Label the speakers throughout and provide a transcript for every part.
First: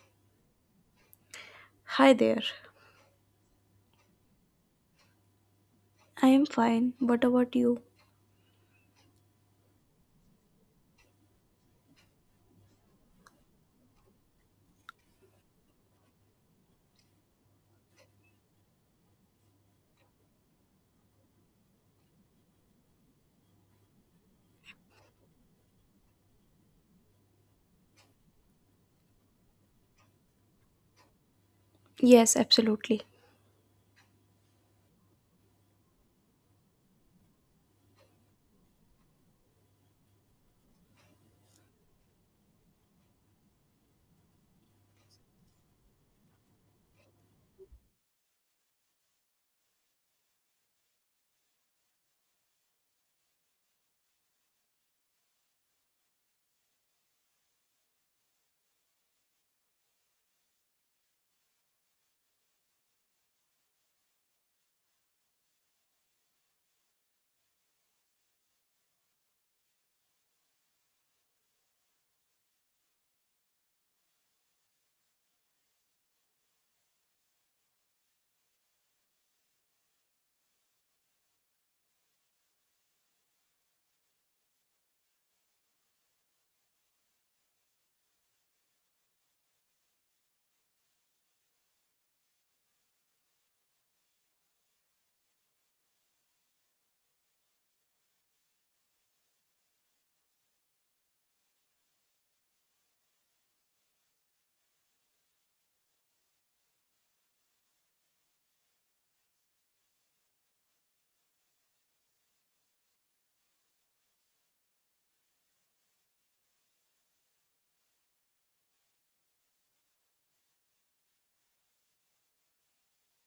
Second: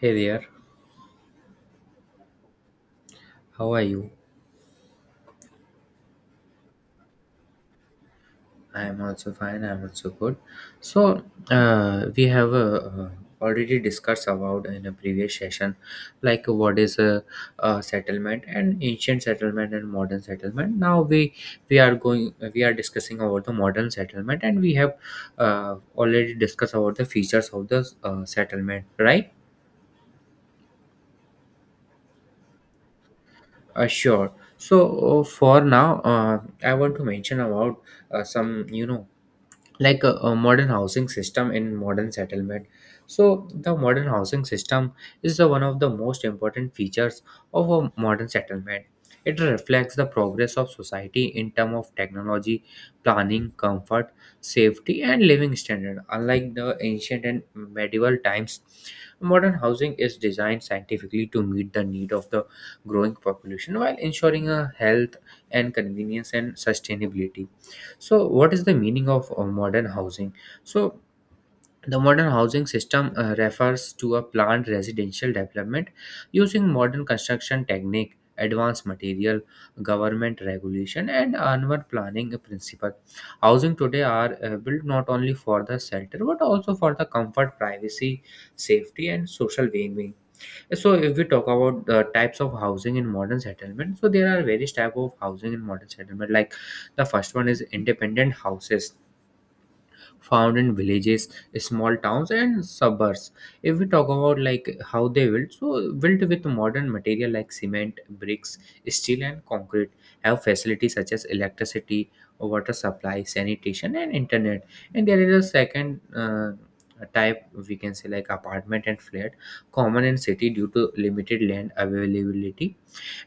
Speaker 1: Hey there,
Speaker 2: Hi there.
Speaker 1: how are you?
Speaker 2: I am fine. What about you?
Speaker 1: I am also fine. I am also good. So we have Already discussed about in a previous session, like what is a settlement and ancient settlement and modern settlement. Now we are going we are discussing about the modern settlement, and we have already discussed about the features of the settlement, right?
Speaker 2: Yes, absolutely.
Speaker 1: Sure. So for now, I want to mention about some you know like a modern housing system in modern settlement. So the modern housing system is the one of the most important features of a modern settlement. It reflects the progress of society in terms of technology, planning, comfort, safety, and living standard. Unlike the ancient and medieval times, modern housing is designed scientifically to meet the need of the growing population while ensuring a health and convenience and sustainability. So, what is the meaning of modern housing? So, the modern housing system refers to a planned residential development using modern construction technique, advanced material, government regulation, and urban planning principle. Housing today are built not only for the shelter but also for the comfort, privacy, safety, and social well-being. So if we talk about the types of housing in modern settlement, so there are various type of housing in modern settlement. Like the first one is independent houses found in villages, small towns, and suburbs. If we talk about like how they built, so built with modern material like cement, bricks, steel, and concrete, have facilities such as electricity, water supply, sanitation, and internet. And there is a second. Type we can say like apartment and flat, common in city due to limited land availability,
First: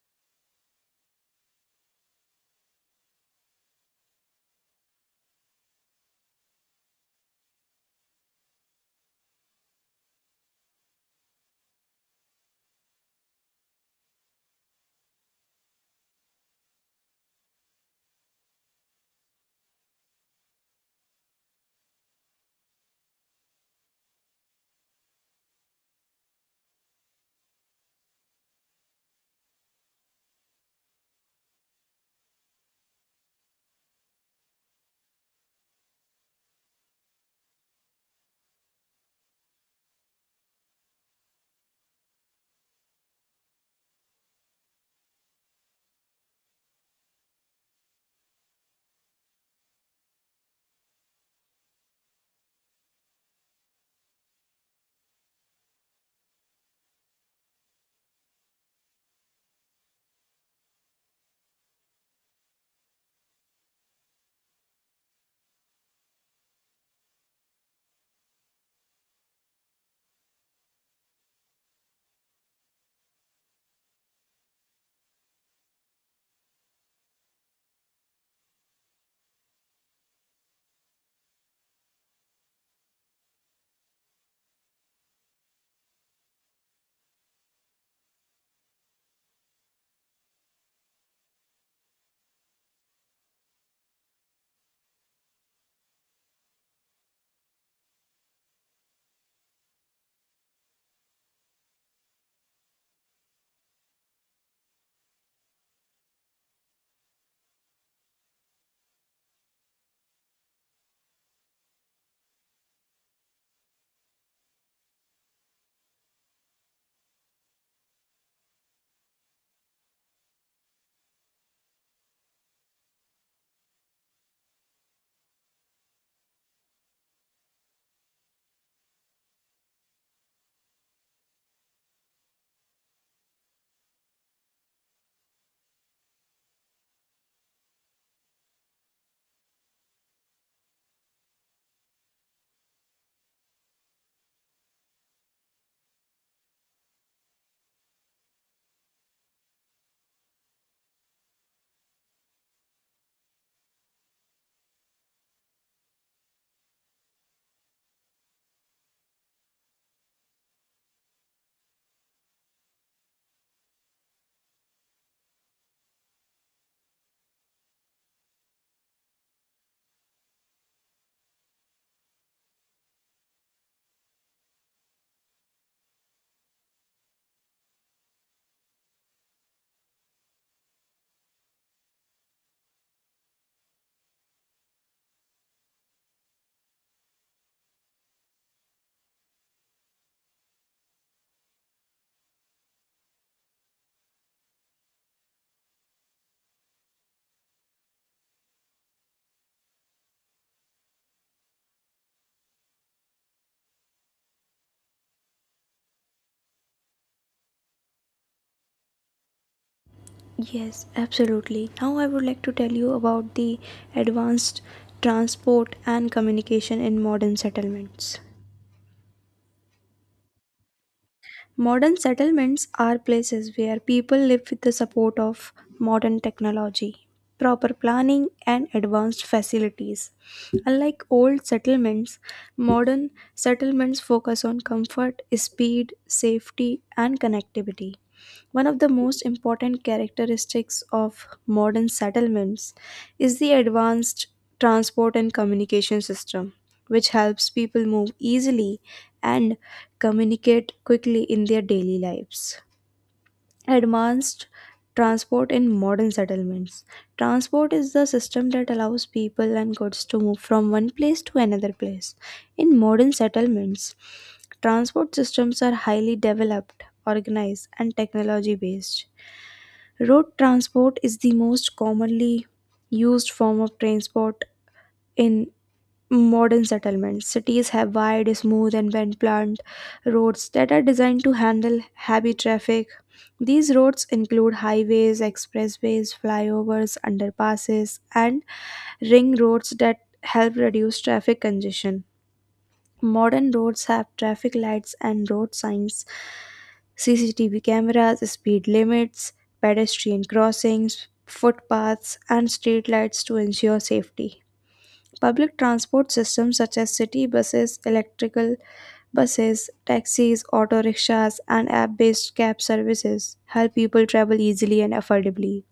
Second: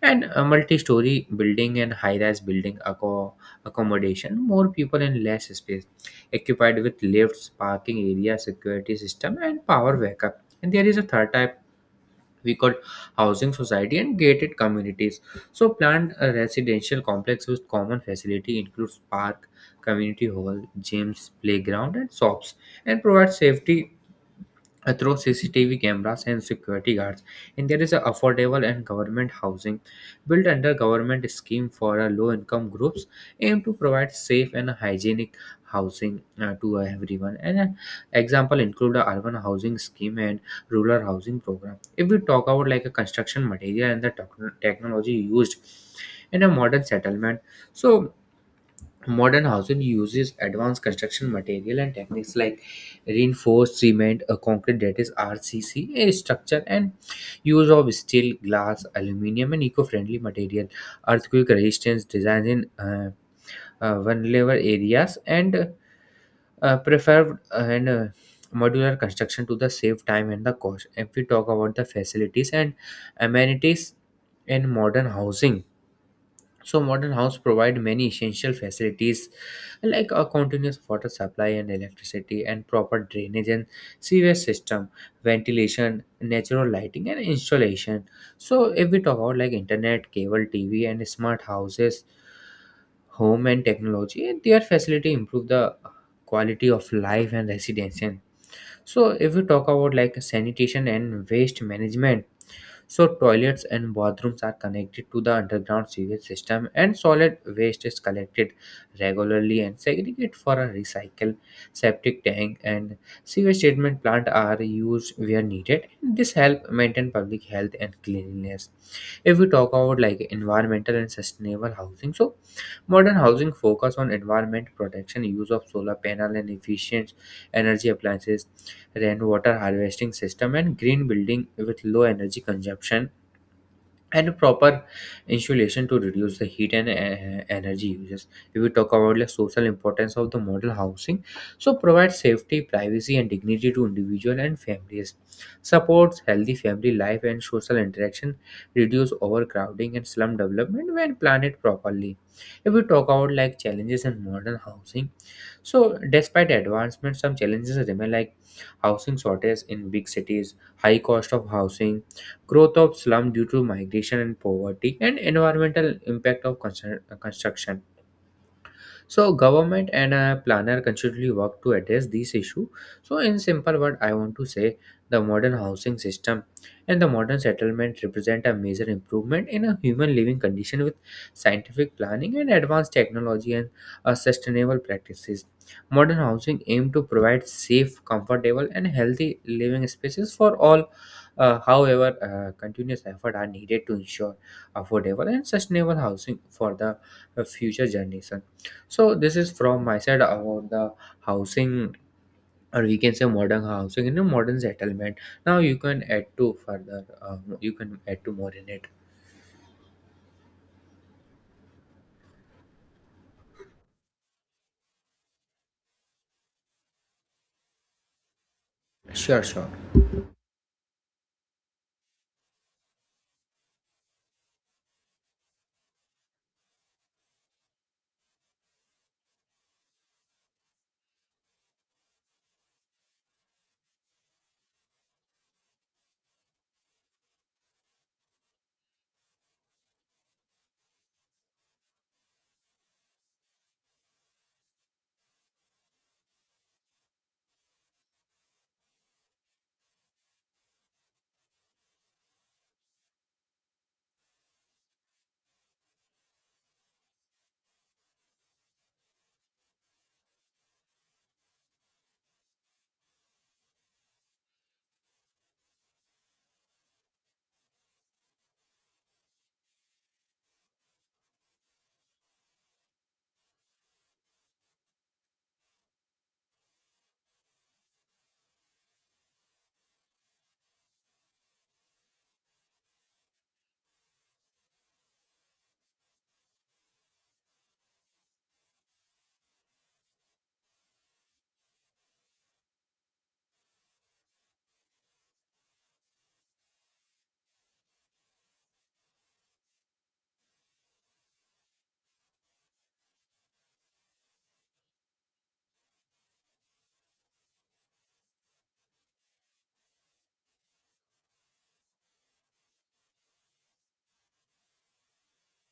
Speaker 1: and a multi-story building and high-rise building accommodation more people in less space, occupied with lifts, parking area, security system, and power backup. And there is a third type we call housing society and gated communities. So planned residential complex with common facility includes park, community hall, gyms, playground, and shops, and provides safety through CCTV cameras and security guards. And there is a affordable and government housing built under government scheme for low income groups, aimed to provide safe and hygienic housing to everyone. And example include a urban housing scheme and rural housing program. If we talk about like a construction material and the technology used in a modern settlement, so modern housing uses advanced construction material and techniques like reinforced cement, a concrete that is RCC, structure, and use of steel, glass, aluminium, and eco-friendly material, earthquake resistance designs in vulnerable areas, and preferred and modular construction to the save time and the cost. If we talk about the facilities and amenities in modern housing, so modern houses provide many essential facilities like a continuous water supply and electricity and proper drainage and sewage system, ventilation, natural lighting, and installation. So if we talk about like internet, cable, TV, and smart houses, home and technology, and their facility improve the quality of life and residence. So if we talk about like sanitation and waste management, so toilets and bathrooms are connected to the underground sewage system, and solid waste is collected regularly and segregated for a recycle. Septic tank and sewage treatment plant are used where needed. This help maintain public health and cleanliness. If we talk about like environmental and sustainable housing, so modern housing focus on environment protection, use of solar panel and efficient energy appliances, rainwater harvesting system, and green building with low energy consumption and proper insulation to reduce the heat and energy uses. If we talk about the social importance of the model housing, so provide safety, privacy, and dignity to individual and families, supports healthy family life and social interaction, reduce overcrowding and slum development when planned properly. If we talk about like challenges in modern housing, so despite advancement some challenges remain, like housing shortage in big cities, high cost of housing, growth of slum due to migration and poverty, and environmental impact of construction. So government and a planner constantly work to address this issue. So in simple word, I want to say the modern housing system and the modern settlement represent a major improvement in a human living condition with scientific planning and advanced technology and sustainable practices. Modern housing aim to provide safe, comfortable, and healthy living spaces for all. However, continuous effort are needed to ensure affordable and sustainable housing for the future generation. So this is from my side about the housing, or we can say modern housing in a modern settlement. Now you can add to further. You can add to more in it.
Speaker 2: Yes, absolutely. Now I would like to tell you about the advanced transport and communication in modern settlements.
Speaker 1: Sure, sure.
Speaker 2: Modern settlements are places where people live with the support of modern technology, proper planning, and advanced facilities. Unlike old settlements, modern settlements focus on comfort, speed, safety, and connectivity. One of the most important characteristics of modern settlements is the advanced transport and communication system, which helps people move easily and communicate quickly in their daily lives. Advanced transport in modern settlements. Transport is the system that allows people and goods to move from one place to another place. In modern settlements, transport systems are highly developed, organized, and technology based. Road transport is the most commonly used form of transport in modern settlements. Cities have wide, smooth, and well planned roads that are designed to handle heavy traffic. These roads include highways, expressways, flyovers, underpasses, and ring roads that help reduce traffic congestion. Modern roads have traffic lights and road signs, CCTV cameras, speed limits, pedestrian crossings, footpaths, and street lights to ensure safety. Public transport systems such as city buses, electrical buses, taxis, auto rickshaws, and app based cab services help people travel easily and affordably.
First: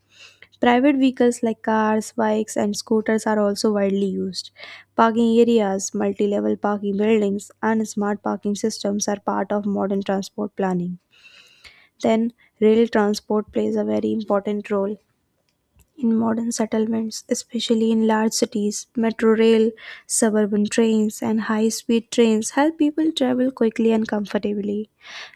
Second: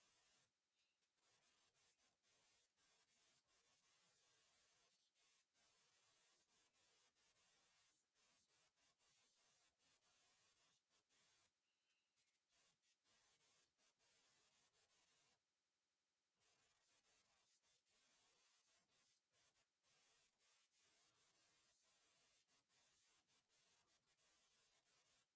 Speaker 2: Private vehicles like cars, bikes, and scooters are also widely used. Parking areas, multi level parking buildings, and smart parking systems are part of modern transport planning. Then, rail transport plays a very important role in modern settlements, especially in large cities, metro rail, suburban trains, and high speed trains help people travel quickly and comfortably.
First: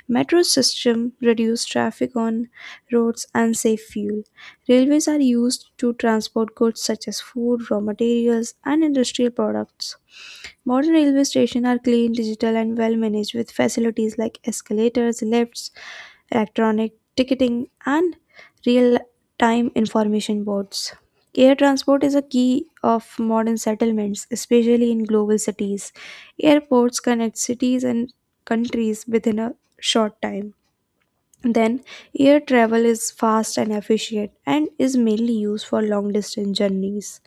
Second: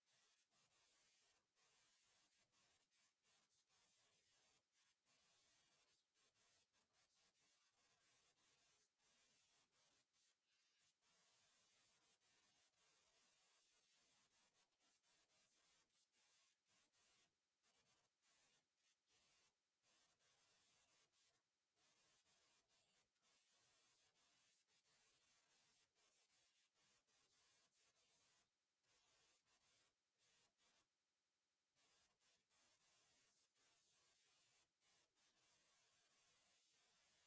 Speaker 2: Metro system reduce traffic on roads and save fuel. Railways are used to transport goods such as food, raw materials, and industrial products. Modern railway stations are clean, digital, and well managed with facilities like escalators, lifts, electronic ticketing, and real time information boards. Air transport is a key of modern settlements, especially in global cities. Airports connect cities and countries within a short time. Then, air travel is fast and efficient and is mainly used for long distance journeys.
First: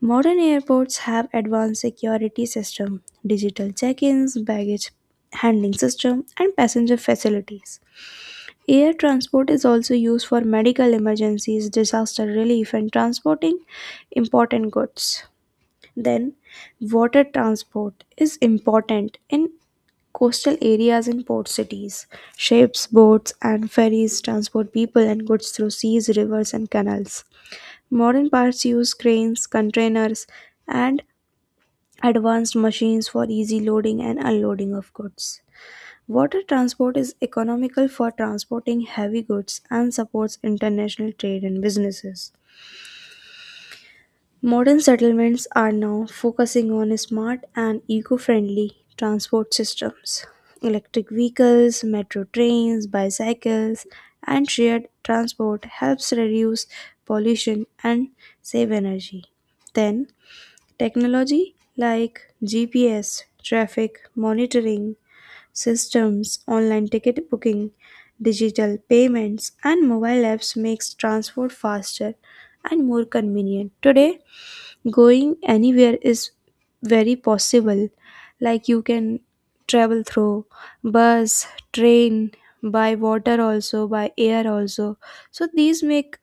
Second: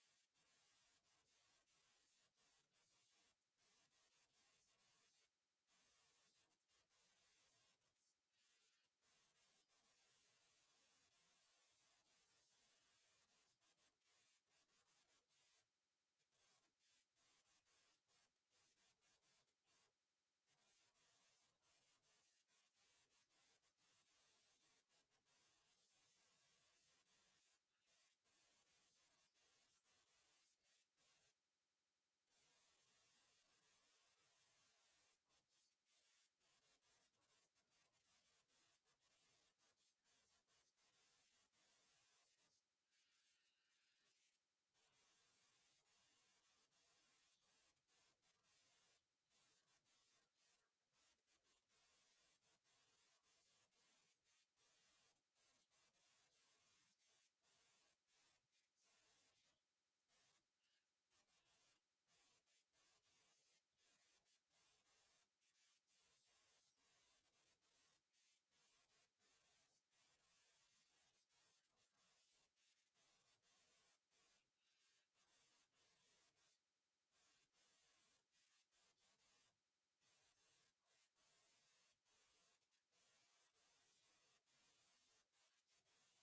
Speaker 2: Modern airports have advanced security system, digital check-ins, baggage handling system, and passenger facilities. Air transport is also used for medical emergencies, disaster relief, and transporting important goods. Then, water transport is important in coastal areas and port cities. Ships, boats, and ferries transport people and goods through seas, rivers, and canals. Modern parts use cranes, containers, and advanced machines for easy loading and unloading of goods. Water transport is economical for transporting heavy goods and supports international trade and businesses. Modern settlements are now focusing on smart and eco friendly transport systems. Electric vehicles, metro trains, bicycles, and shared transport helps reduce pollution and save energy. Then, technology like GPS, traffic monitoring systems, online ticket booking, digital payments, and mobile apps makes transport faster and more convenient. Today, going anywhere is very possible. Like you can travel through bus, train, by water also, by air also. So these make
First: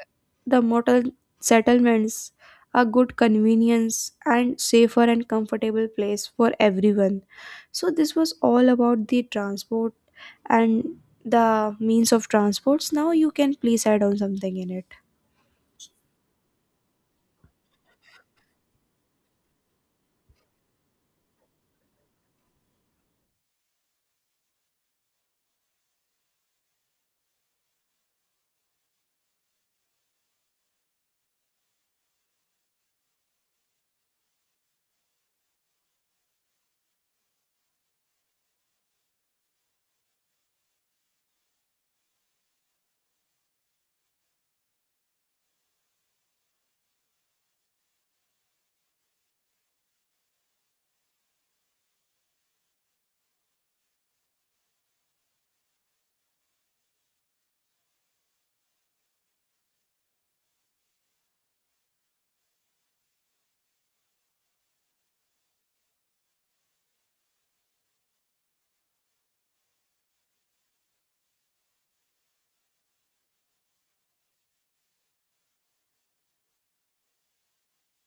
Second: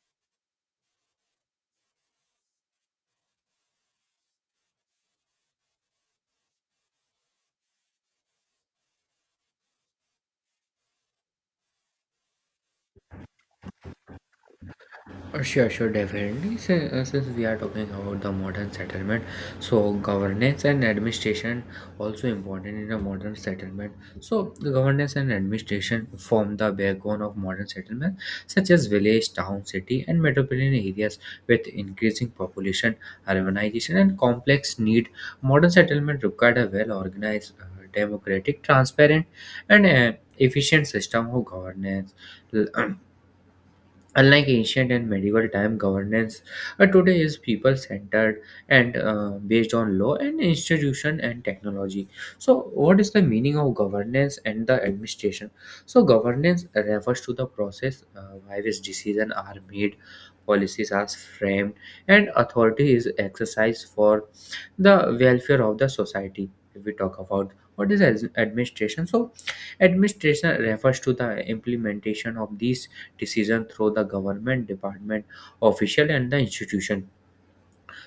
Speaker 2: the mortal settlements a good convenience and safer and comfortable place for everyone. So this was all about the transport and the means of transports. Now you can please add on something in it.
Speaker 1: Sure, sure, definitely. Since we are talking about the modern settlement, so governance and administration also important in a modern settlement. So the governance and administration form the backbone of modern settlement, such as village, town, city, and metropolitan areas. With increasing population, urbanization, and complex need, modern settlement required a well-organized, democratic, transparent, and efficient system of governance. L- Unlike ancient and medieval time governance, today is people centered and based on law and institution and technology. So, what is the meaning of governance and the administration? So, governance refers to the process by which decisions are made, policies are framed, and authority is exercised for the welfare of the society. If we talk about what is administration, so administration refers to the implementation of these decision through the government department, official, and the institution.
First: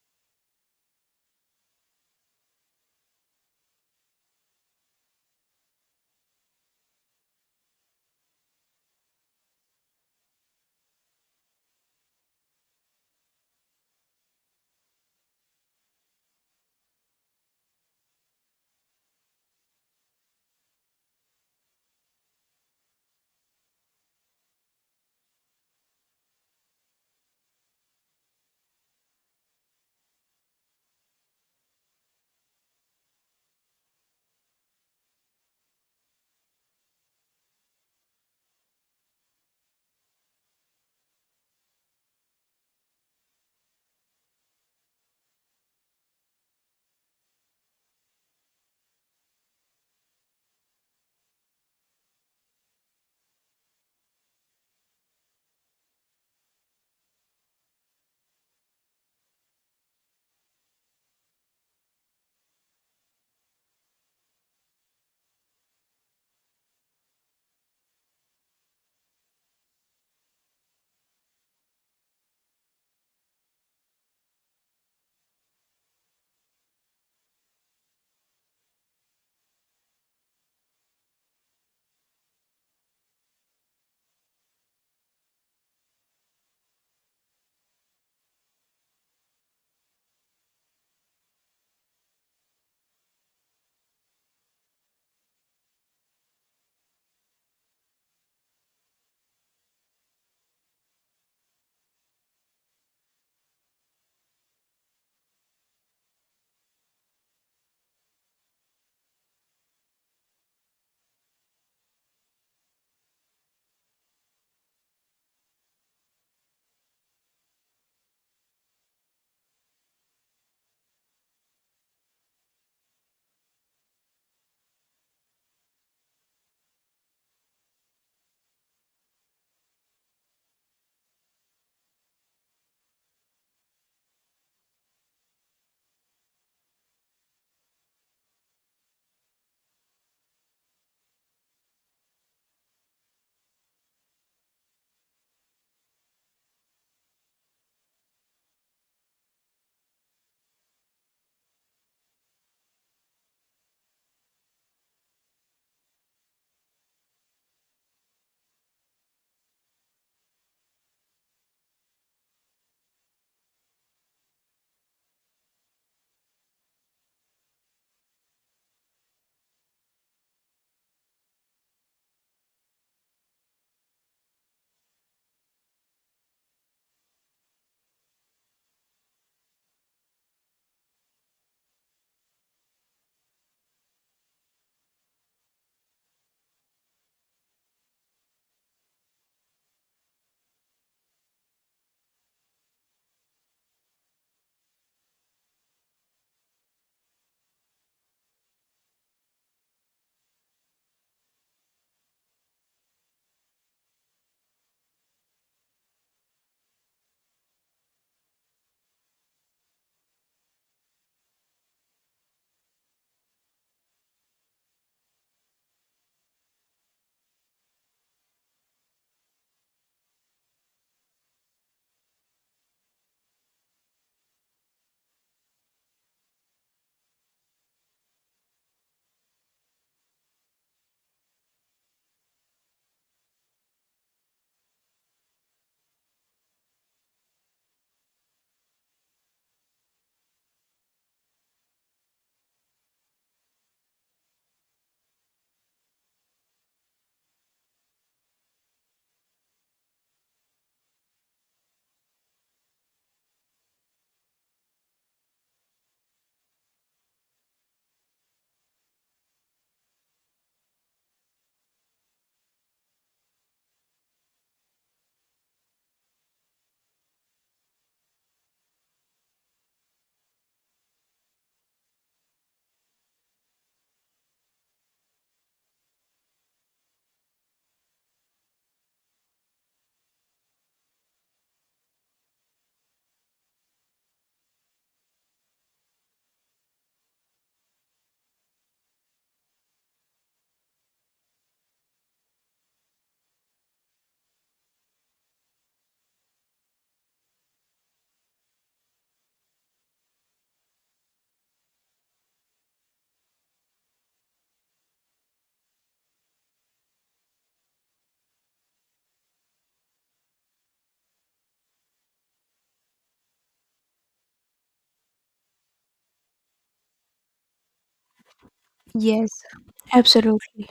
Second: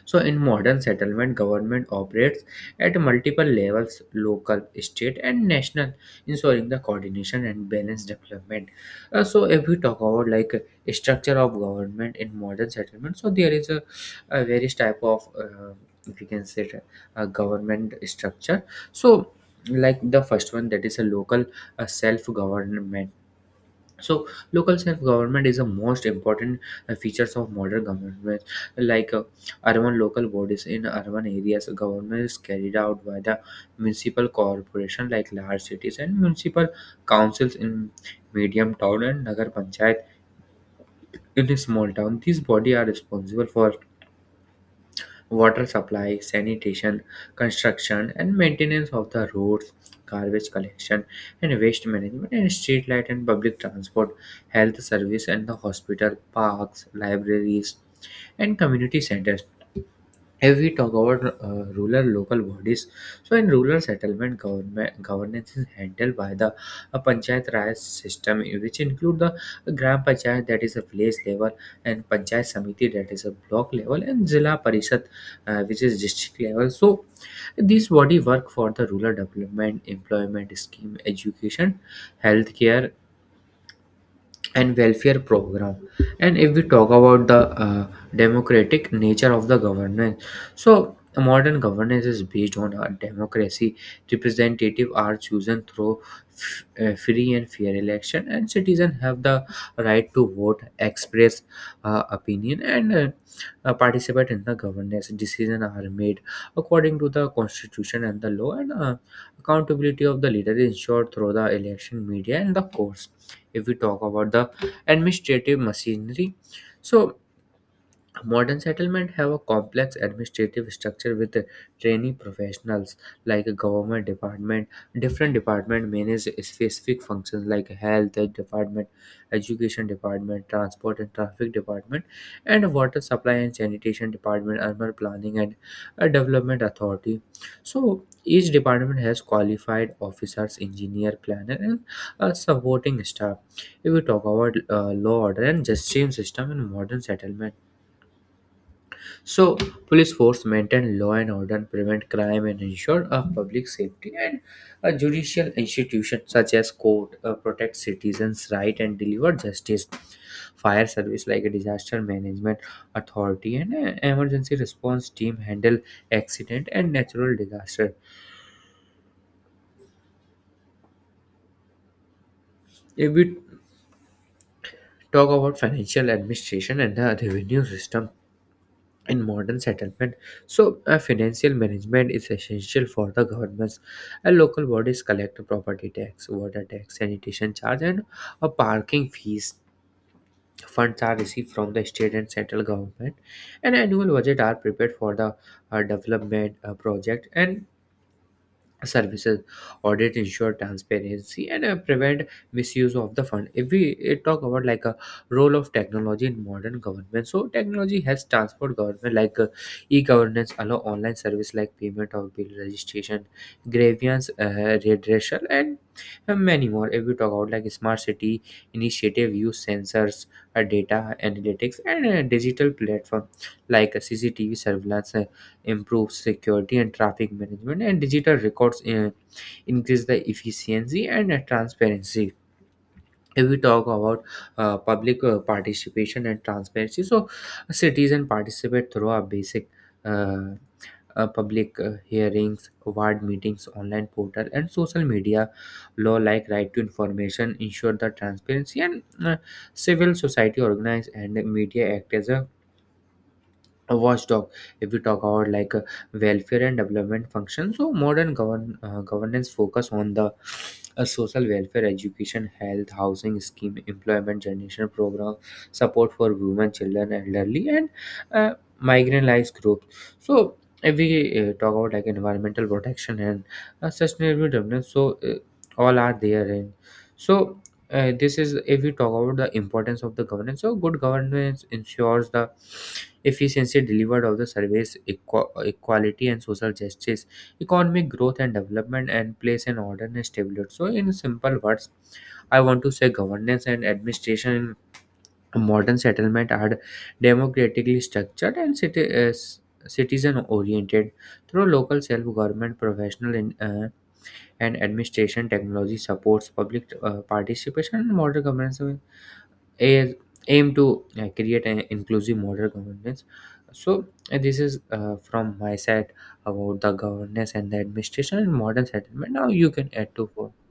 Speaker 1: So in modern settlement, government operates at multiple levels: local, state, and national, ensuring the coordination and balanced development. So if we talk about like a structure of government in modern settlement, so there is a various type of if you can say it, a government structure. So like the first one, that is a local self government. So local self-government is the most important features of modern government. Like urban local bodies: in urban areas, government is carried out by the municipal corporation like large cities, and municipal councils in medium town, and nagar panchayat in a small town. These body are responsible for water supply, sanitation, construction, and maintenance of the roads, garbage collection and waste management, and street light and public transport, health service, and the hospital, parks, libraries, and community centers. If we talk about rural local bodies, so in rural settlement government, governance is handled by the panchayat raj system, which include the gram panchayat, that is a village level, and panchayat samiti, that is a block level, and zilla parishad, which is district level. So these body work for the rural development, employment scheme, education, healthcare, and welfare program. And if we talk about the uh, democratic nature of the governance, so modern governance is based on a democracy. Representative are chosen through free and fair election, and citizens have the right to vote, express opinion, and participate in the governance. Decisions are made according to the constitution and the law, and accountability of the leader is ensured through the election, media, and the courts. If we talk about the administrative machinery, so modern settlements have a complex administrative structure with trainee professionals like a government department. Different departments manage specific functions like health department, education department, transport and traffic department, and water supply and sanitation department, urban planning and development authority. So each department has qualified officers, engineer, planner, and a supporting staff. If we talk about law order and justice system in modern settlement, so police force maintain law and order, prevent crime, and ensure public safety. And a judicial institution such as court protect citizens' right and deliver justice. Fire service like a disaster management authority, and emergency response team handle accident and natural disaster. If we talk about financial administration and the revenue system, in modern settlement, financial management is essential for the governments, and local bodies collect property tax, water tax, sanitation charge, and a parking fees. Funds are received from the state and central government, and annual budget are prepared for the development project and services. Audit ensure transparency and prevent misuse of the fund. If we talk about like a role of technology in modern government, so technology has transformed government. Like e-governance allow online service like payment of bill, registration, grievance redressal, and many more. If we talk about like smart city initiative, use sensors, data analytics, and digital platform like CCTV surveillance, improve security and traffic management, and digital records increase the efficiency and transparency. If we talk about public participation and transparency, so citizen participate through a basic uh, public hearings, ward meetings, online portal, and social media. Law like right to information ensure the transparency, and civil society organize and media act as a watchdog. If we talk about like welfare and development function, so modern governance focus on the social welfare, education, health, housing scheme, employment generation program, support for women, children, elderly, and uh, marginalized groups. So if we talk about like environmental protection and sustainable development, all are there. And so this is, if we talk about the importance of the governance, so good governance ensures the efficiency delivered of the service, equality and social justice, economic growth and development, and place and order and stability. So, in simple words, I want to say governance and administration in modern settlement are democratically structured and citizen oriented through local self government professional and administration. Technology supports public participation in modern governance. So, a- aim to create an inclusive model governance. So this is from my side about the governance and the administration and modern
Speaker 2: Yes,
Speaker 1: settlement. Now you can add to more.
Speaker 2: absolutely.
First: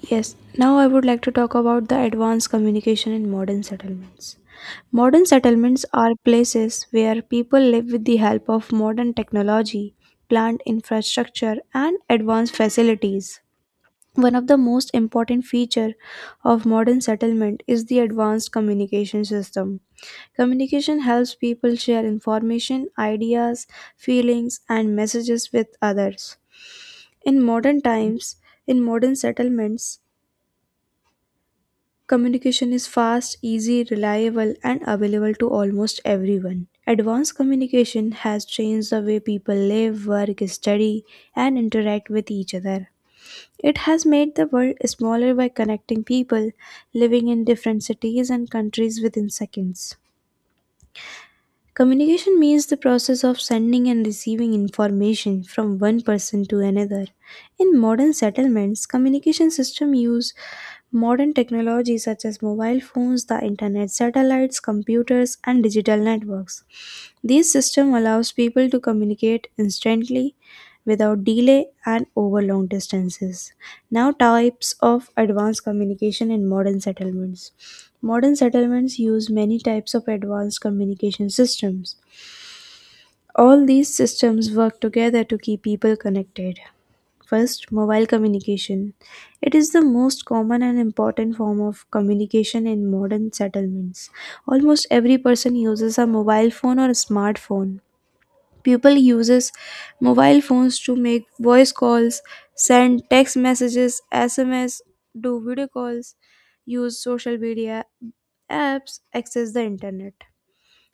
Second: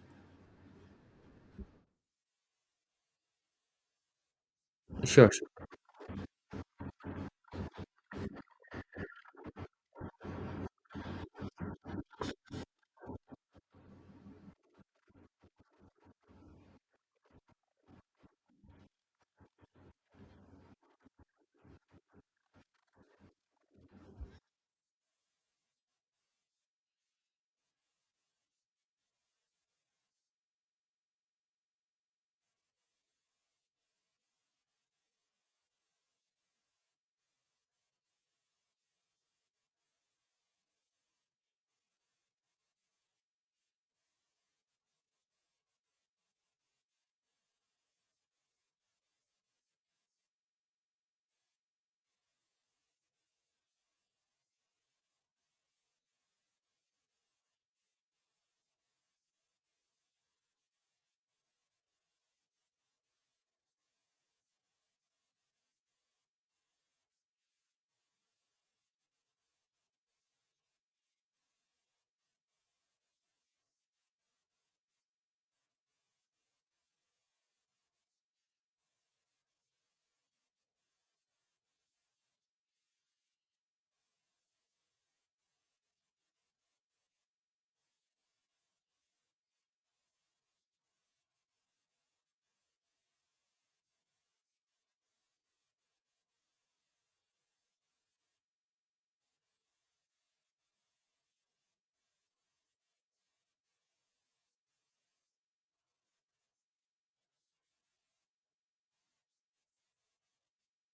Speaker 2: Yes, now I would like to talk about the advanced communication in modern settlements. Modern
Speaker 1: Sure, sure.
Speaker 2: settlements are places where people live with the help of modern technology, plant infrastructure, and advanced facilities. One of the most important feature of modern settlement is the advanced communication system. Communication helps people share information, ideas, feelings, and messages with others. In modern times, in modern settlements, communication is fast, easy, reliable, and available to almost everyone. Advanced communication has changed the way people live, work, study, and interact with each other. It has made the world smaller by connecting people living in different cities and countries within seconds. Communication means the process of sending and receiving information from one person to another. In modern settlements, communication system use modern technology such as mobile phones, the internet, satellites, computers and digital networks. This system allows people to communicate instantly without delay and over long distances. Now, types of advanced communication in modern settlements. Modern settlements use many types of advanced communication systems. All these systems work together to keep people connected. First, mobile communication. It is the most common and important form of communication in modern settlements. Almost every person uses a mobile phone or a smartphone. People uses mobile phones to make voice calls, send text messages, SMS, do video calls, use social media apps, access the internet.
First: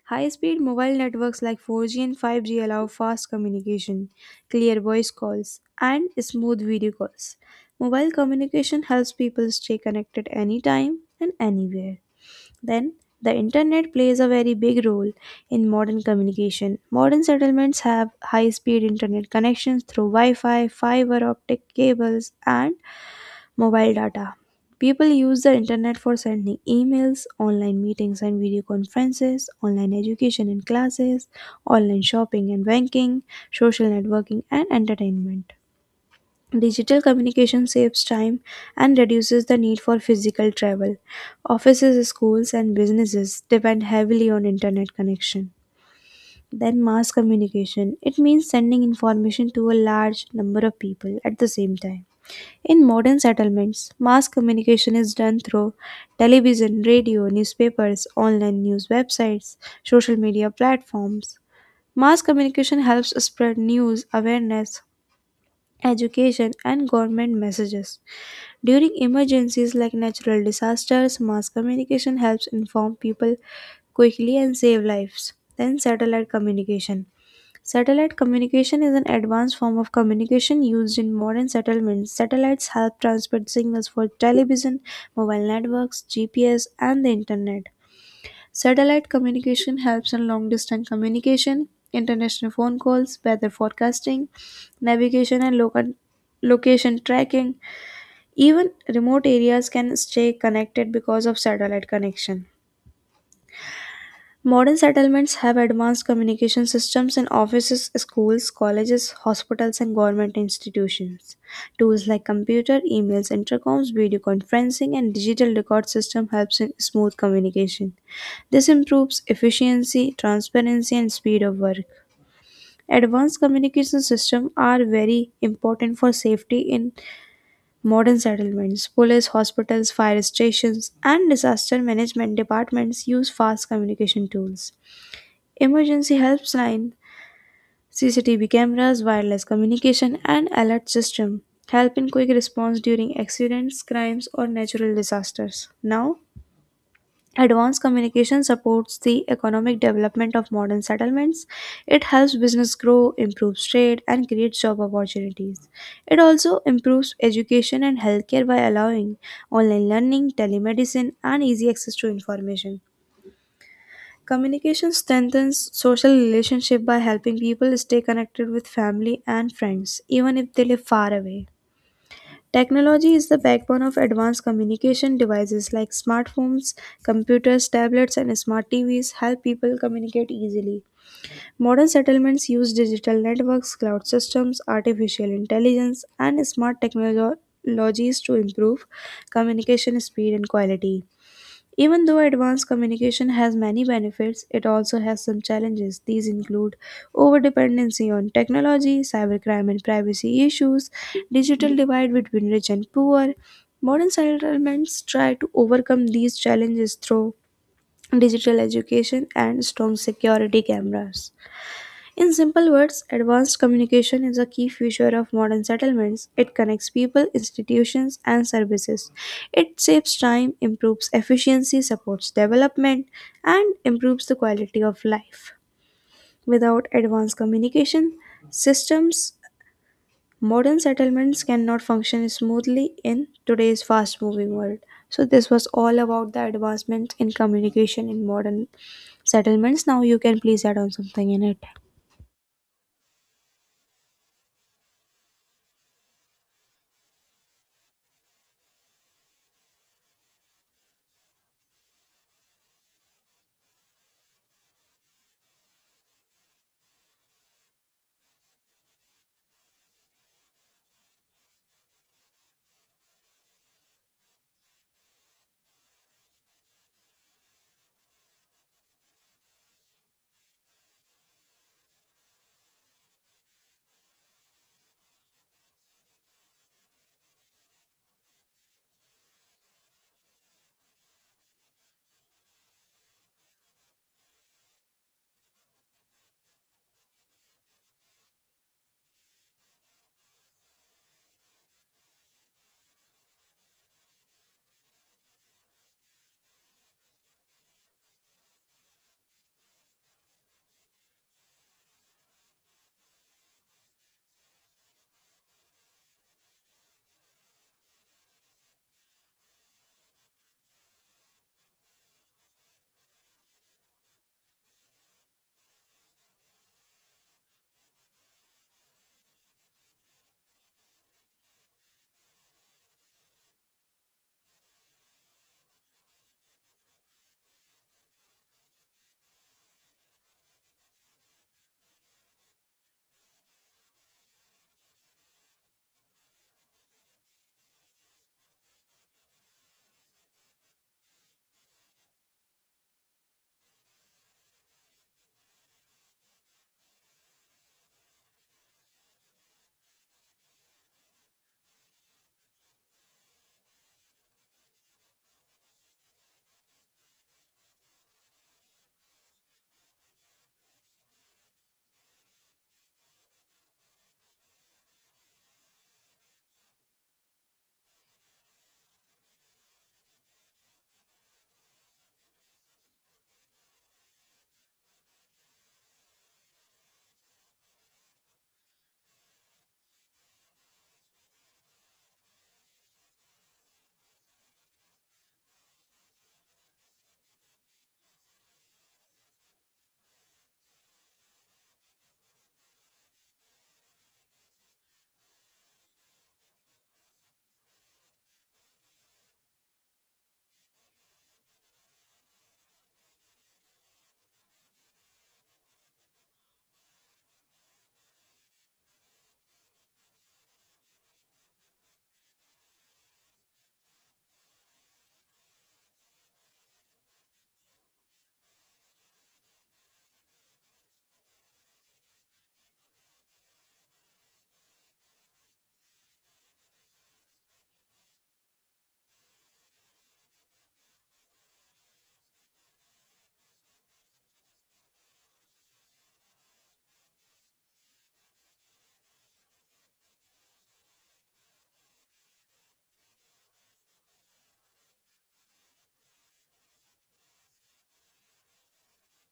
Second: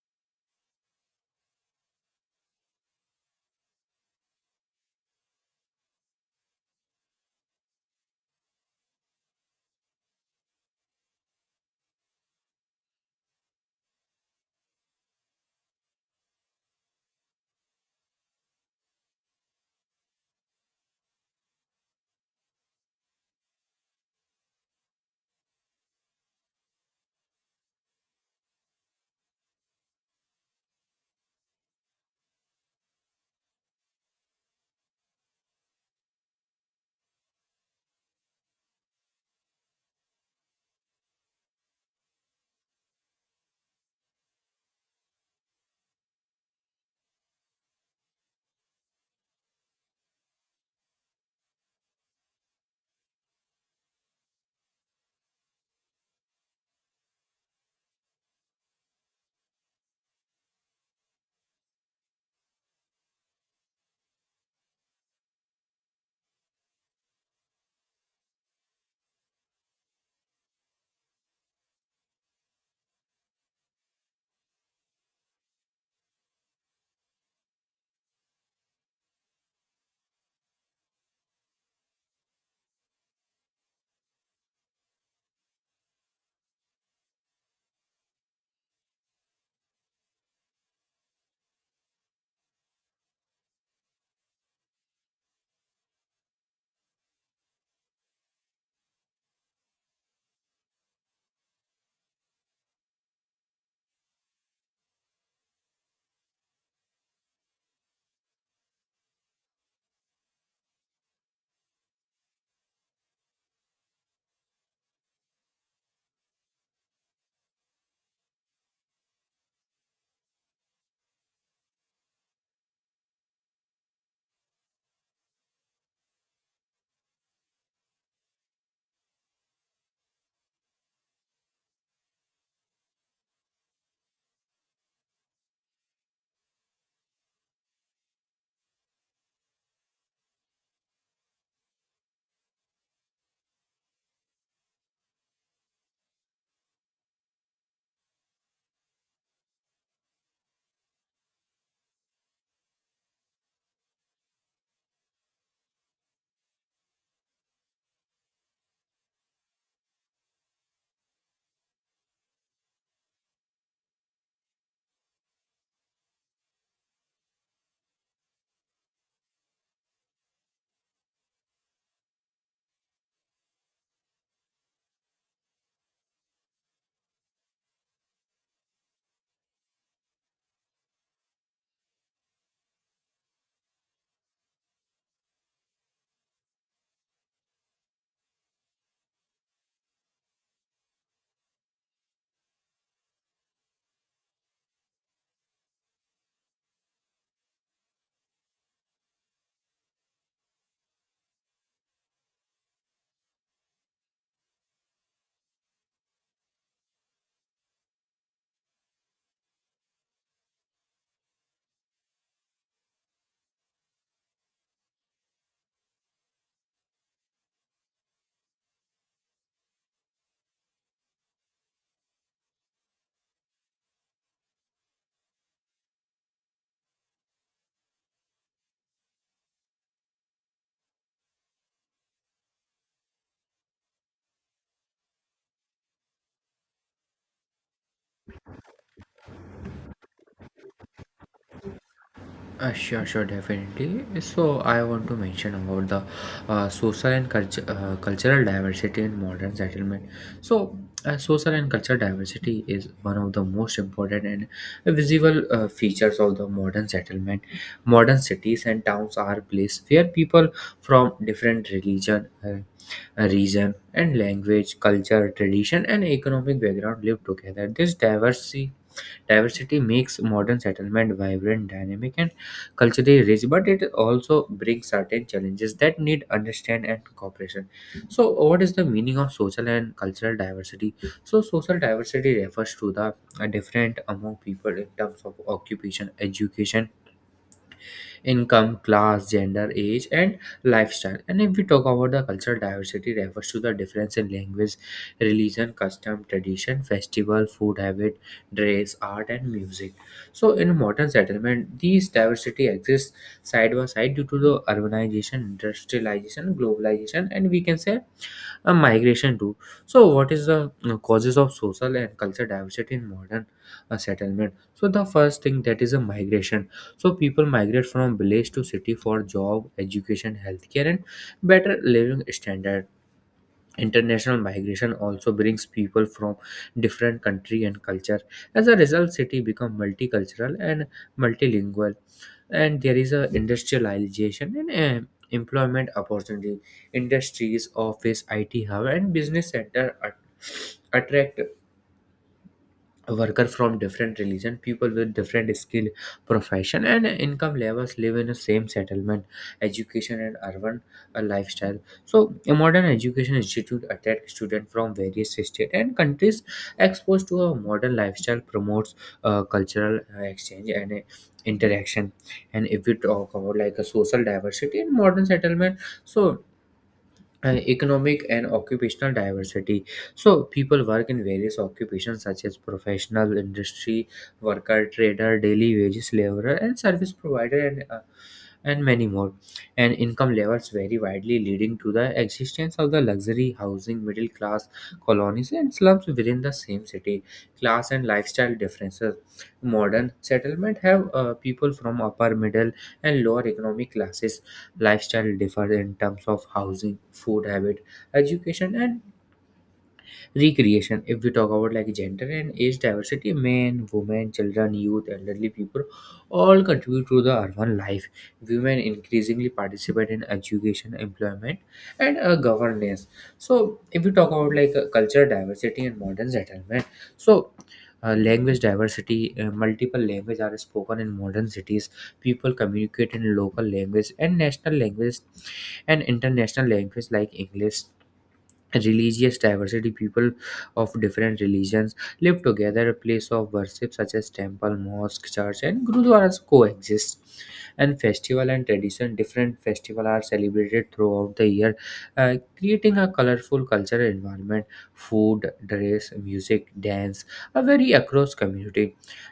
Speaker 2: High-speed mobile networks like 4G and 5G allow fast communication, clear voice calls, and smooth video calls. Mobile communication helps people stay connected anytime and anywhere. Then, the internet plays a very big role in modern communication. Modern settlements have high speed internet connections through Wi Fi, fiber optic cables, and mobile data. People use the internet for sending emails, online meetings and video conferences, online education and classes, online shopping and banking, social networking, and entertainment. Digital communication saves time and reduces the need for physical travel. Offices, schools, and businesses depend heavily on internet connection. Then, mass communication. It means sending information to a large number of people at the same time. In modern settlements, mass communication is done through television, radio, newspapers, online news websites, social media platforms. Mass communication helps spread news, awareness, education, and government messages. During emergencies like natural disasters, mass communication helps inform people quickly and save lives. Then, satellite communication. Satellite communication is an advanced form of communication used in modern settlements. Satellites help transmit signals for television, mobile networks, GPS, and the internet. Satellite communication helps in long distance communication, international phone calls, weather forecasting, navigation and local location tracking. Even remote areas can stay connected because of satellite connection. Modern settlements have advanced communication systems in offices, schools, colleges, hospitals, and government institutions. Tools like computer, emails, intercoms, video conferencing, and digital record system helps in smooth communication. This improves efficiency, transparency, and speed of work. Advanced communication systems are very important for safety in modern settlements, police, hospitals, fire stations, and disaster management departments use fast communication tools. Emergency helpline, CCTV cameras, wireless communication, and alert system help in quick response during accidents, crimes, or natural disasters. Now, advanced communication supports the economic development of modern settlements. It helps business grow, improves trade, and creates job opportunities. It also improves education and healthcare by allowing online learning, telemedicine, and easy access to information. Communication strengthens social relationship by helping people stay connected with family and friends, even if they live far away. Technology is the backbone of advanced communication devices like smartphones, computers, tablets, and smart TVs help people communicate easily. Modern settlements use digital networks, cloud systems, artificial intelligence, and smart technologies to improve communication speed and quality. Even though advanced communication has many benefits, it also has some challenges. These include overdependency on technology, cybercrime and privacy issues, digital divide between rich and poor. Modern settlements try to overcome these challenges through digital education and strong security cameras. In simple words, advanced communication is a key feature of modern settlements. It connects people, institutions, and services. It saves time, improves efficiency, supports development, and improves the quality of life. Without advanced communication systems, modern settlements cannot function smoothly in today's fast moving world. So, this was all about the advancement in communication in modern settlements. Now, you can please add on something in it.
Speaker 1: Sure, sure, definitely. So, I want to mention about the social and cultural diversity in modern settlement. So, social and cultural diversity is one of the most important and visible features of the modern settlement. Modern cities and towns are places where people from different religion, region, and language, culture, tradition, and economic background live together. This diversity Diversity makes modern settlement vibrant, dynamic, and culturally rich, but it also brings certain challenges that need understand and cooperation. So, what is the meaning of social and cultural diversity? So, social diversity refers to the different among people in terms of occupation, education, income, class, gender, age, and lifestyle. And if we talk about the cultural diversity, refers to the difference in language, religion, custom, tradition, festival, food habit, dress, art, and music. So, in a modern settlement, these diversity exists side by side due to the urbanization, industrialization, globalization, and we can say a migration too. So, what is the causes of social and cultural diversity in modern settlement? So, the first thing that is a migration. So, people migrate from village to city for job, education, healthcare, and better living standard. International migration also brings people from different country and culture. As a result, city become multicultural and multilingual. And there is a industrialization and employment opportunity. Industries, office, IT hub, and business center attract worker from different religion. People with different skill, profession, and income levels live in the same settlement. Education and urban lifestyle, so a modern education institute attract students from various states and countries, exposed to a modern lifestyle, promotes cultural exchange and interaction. And if we talk about like a social diversity in modern settlement, so economic and occupational diversity. So people work in various occupations such as professional, industry worker, trader, daily wages laborer, and service provider, and many more. And income levels vary widely, leading to the existence of the luxury housing, middle class colonies, and slums within the same city. Class and lifestyle differences, modern settlement have people from upper, middle, and lower economic classes. Lifestyle differ in terms of housing, food habit, education, and recreation. If we talk about like gender and age diversity, men, women, children, youth, elderly people, all contribute to the urban life. Women increasingly participate in education, employment, and governance. So if we talk about like cultural diversity and modern settlement, so language diversity, multiple languages are spoken in modern cities. People communicate in local language and national languages, and international language like English. Religious diversity, people of different religions live together. A place of worship such as temple, mosque, church, and gurudwaras coexist. And festival and tradition, different festival are celebrated throughout the year, creating a colorful cultural environment. Food, dress, music, dance are very across community.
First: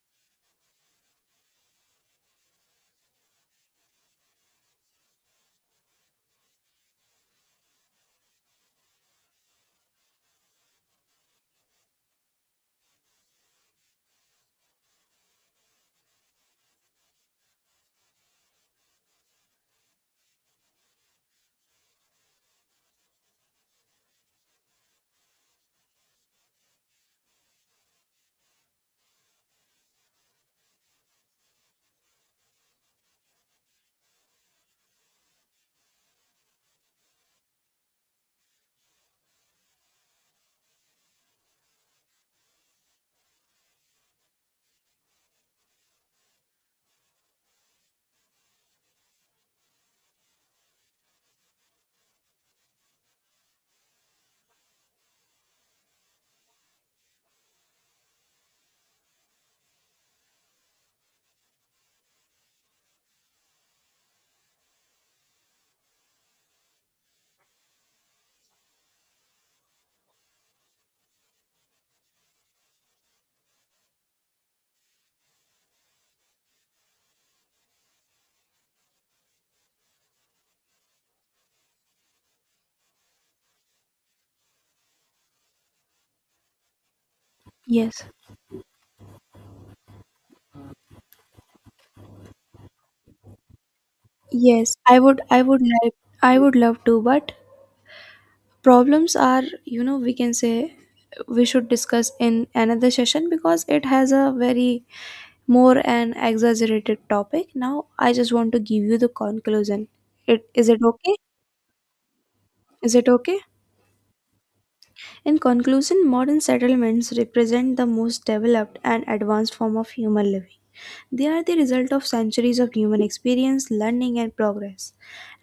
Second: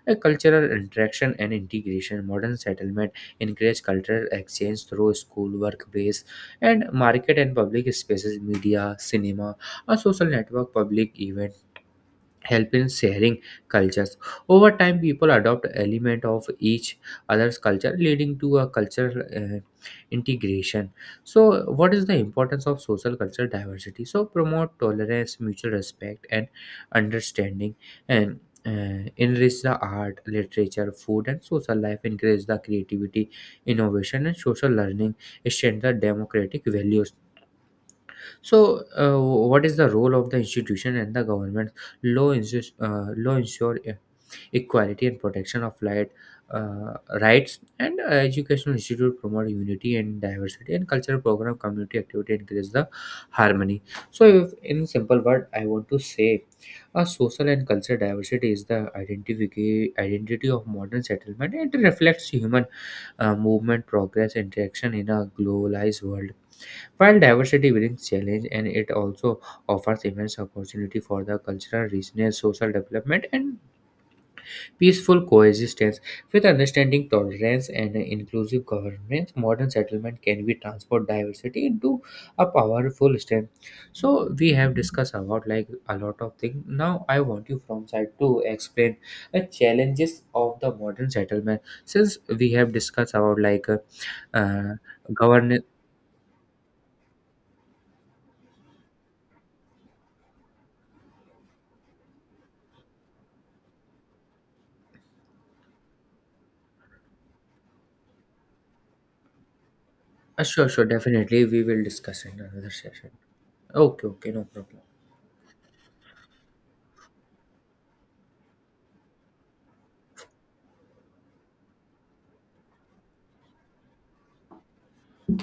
Speaker 1: A cultural interaction and integration, modern settlement encourage cultural exchange through school, workplace, and market, and public spaces. Media, cinema, a social network, public event help in sharing cultures. Over time, people adopt element of each other's culture, leading to a cultural integration. So what is the importance of social cultural diversity? So promote tolerance, mutual respect, and understanding, and enrich the art, literature, food, and social life, encourage the creativity, innovation, and social learning, strengthen the democratic values. So, what is the role of the institution and the government? Law ensure equality and protection of uh, rights, and educational institute promote unity and diversity, and cultural program, community activity increase the harmony. So, if, in simple word, I want to say, a social and cultural diversity is the identity of modern settlement. It reflects human movement, progress, interaction in a globalized world. While diversity brings challenge, and it also offers immense opportunity for the cultural richness, social development, and peaceful coexistence. With understanding, tolerance, and inclusive governance, modern settlement can be transform diversity into a powerful strength. So we have discussed about like a lot of things. Now I want you from
Speaker 2: Yes.
Speaker 1: side to explain the challenges of the modern settlement. Since we have discussed about
Speaker 2: Yes,
Speaker 1: uh, governance.
Speaker 2: I would love to, but problems are, you know, we can say we should discuss in another session because it has a very more an exaggerated topic. Now I just want to give you the conclusion. It is
Speaker 1: Sure,
Speaker 2: it
Speaker 1: sure,
Speaker 2: okay?
Speaker 1: definitely. We will discuss in another
Speaker 2: Is it
Speaker 1: session.
Speaker 2: okay?
Speaker 1: Okay, okay, no problem.
Speaker 2: In conclusion, modern settlements represent the most developed and advanced form of human living. They are the result of centuries of human experience, learning, and progress.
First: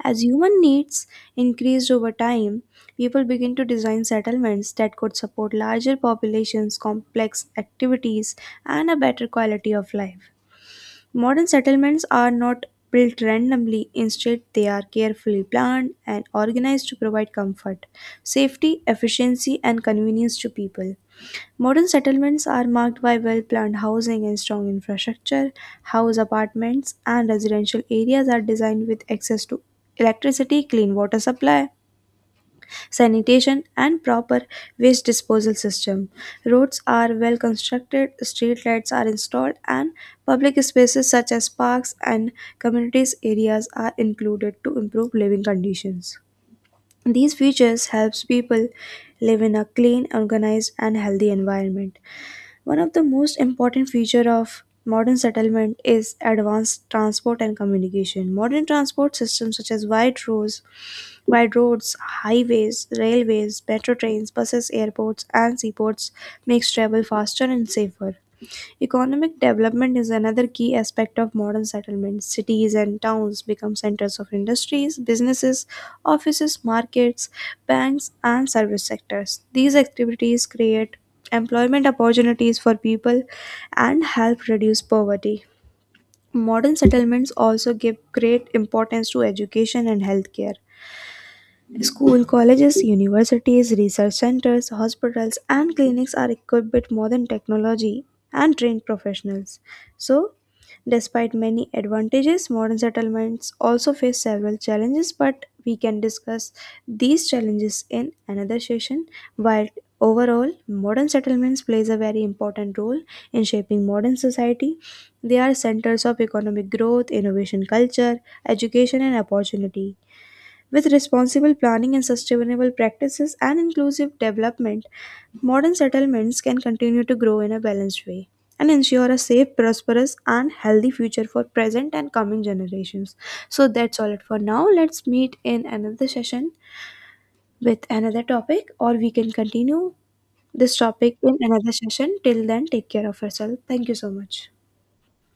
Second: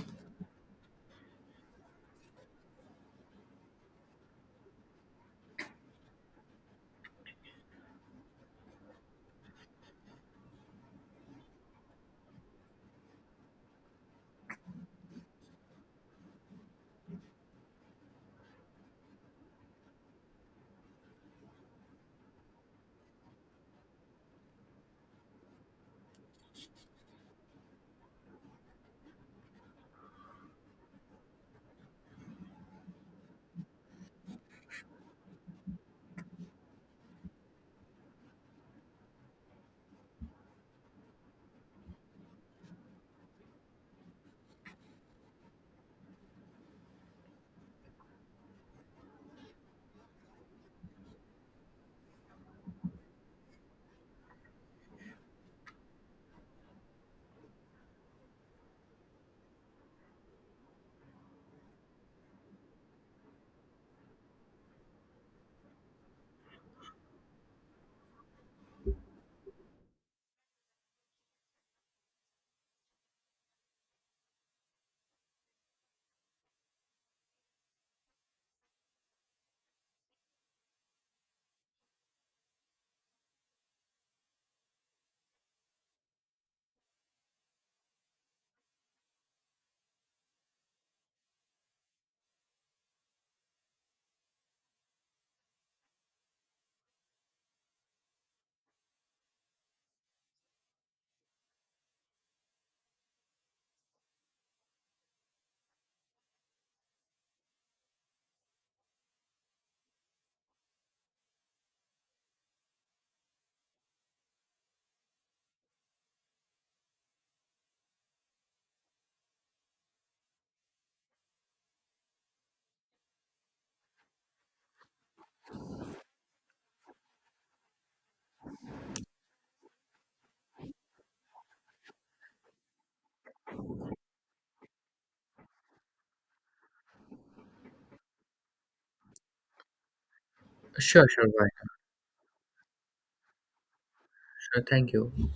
Speaker 2: As human needs increased over time, people begin to design settlements that could support larger populations, complex activities, and a better quality of life. Modern settlements are not built randomly, instead, they are carefully planned and organized to provide comfort, safety, efficiency, and convenience to people. Modern settlements are marked by well planned housing and strong infrastructure. House apartments and residential areas are designed with access to electricity, clean water supply, sanitation, and proper waste disposal system. Roads are well constructed, street lights are installed, and public spaces such as parks and communities areas are included to improve living conditions. These features helps people live in a clean, organized, and healthy environment. One of the most important feature of modern settlement is advanced transport and communication. Modern transport systems such as wide roads, highways, railways, metro trains, buses, airports, and seaports makes travel faster and safer. Economic development is another key aspect of modern settlements. Cities and towns become centers of industries, businesses, offices, markets, banks, and service sectors. These activities create employment opportunities for people and help reduce poverty. Modern settlements also give great importance to education and healthcare. School, colleges, universities, research centers, hospitals, and clinics are equipped with modern technology and trained professionals. So, despite many advantages, modern settlements also face several challenges, but we can discuss these challenges in another session. While overall, modern settlements plays a very important role in shaping modern society, they are centers of economic growth, innovation, culture, education, and opportunity. With responsible planning and sustainable practices and inclusive development, modern settlements can continue to grow in a balanced way and ensure a safe, prosperous, and healthy future for present and coming generations. So that's all it for now. Let's meet in another session with another topic, or we can continue this
Speaker 1: Sure,
Speaker 2: topic
Speaker 1: sure,
Speaker 2: in
Speaker 1: why
Speaker 2: another
Speaker 1: not?
Speaker 2: session. Till then, take care of yourself. Thank you so much.
Speaker 1: Sure, thank you.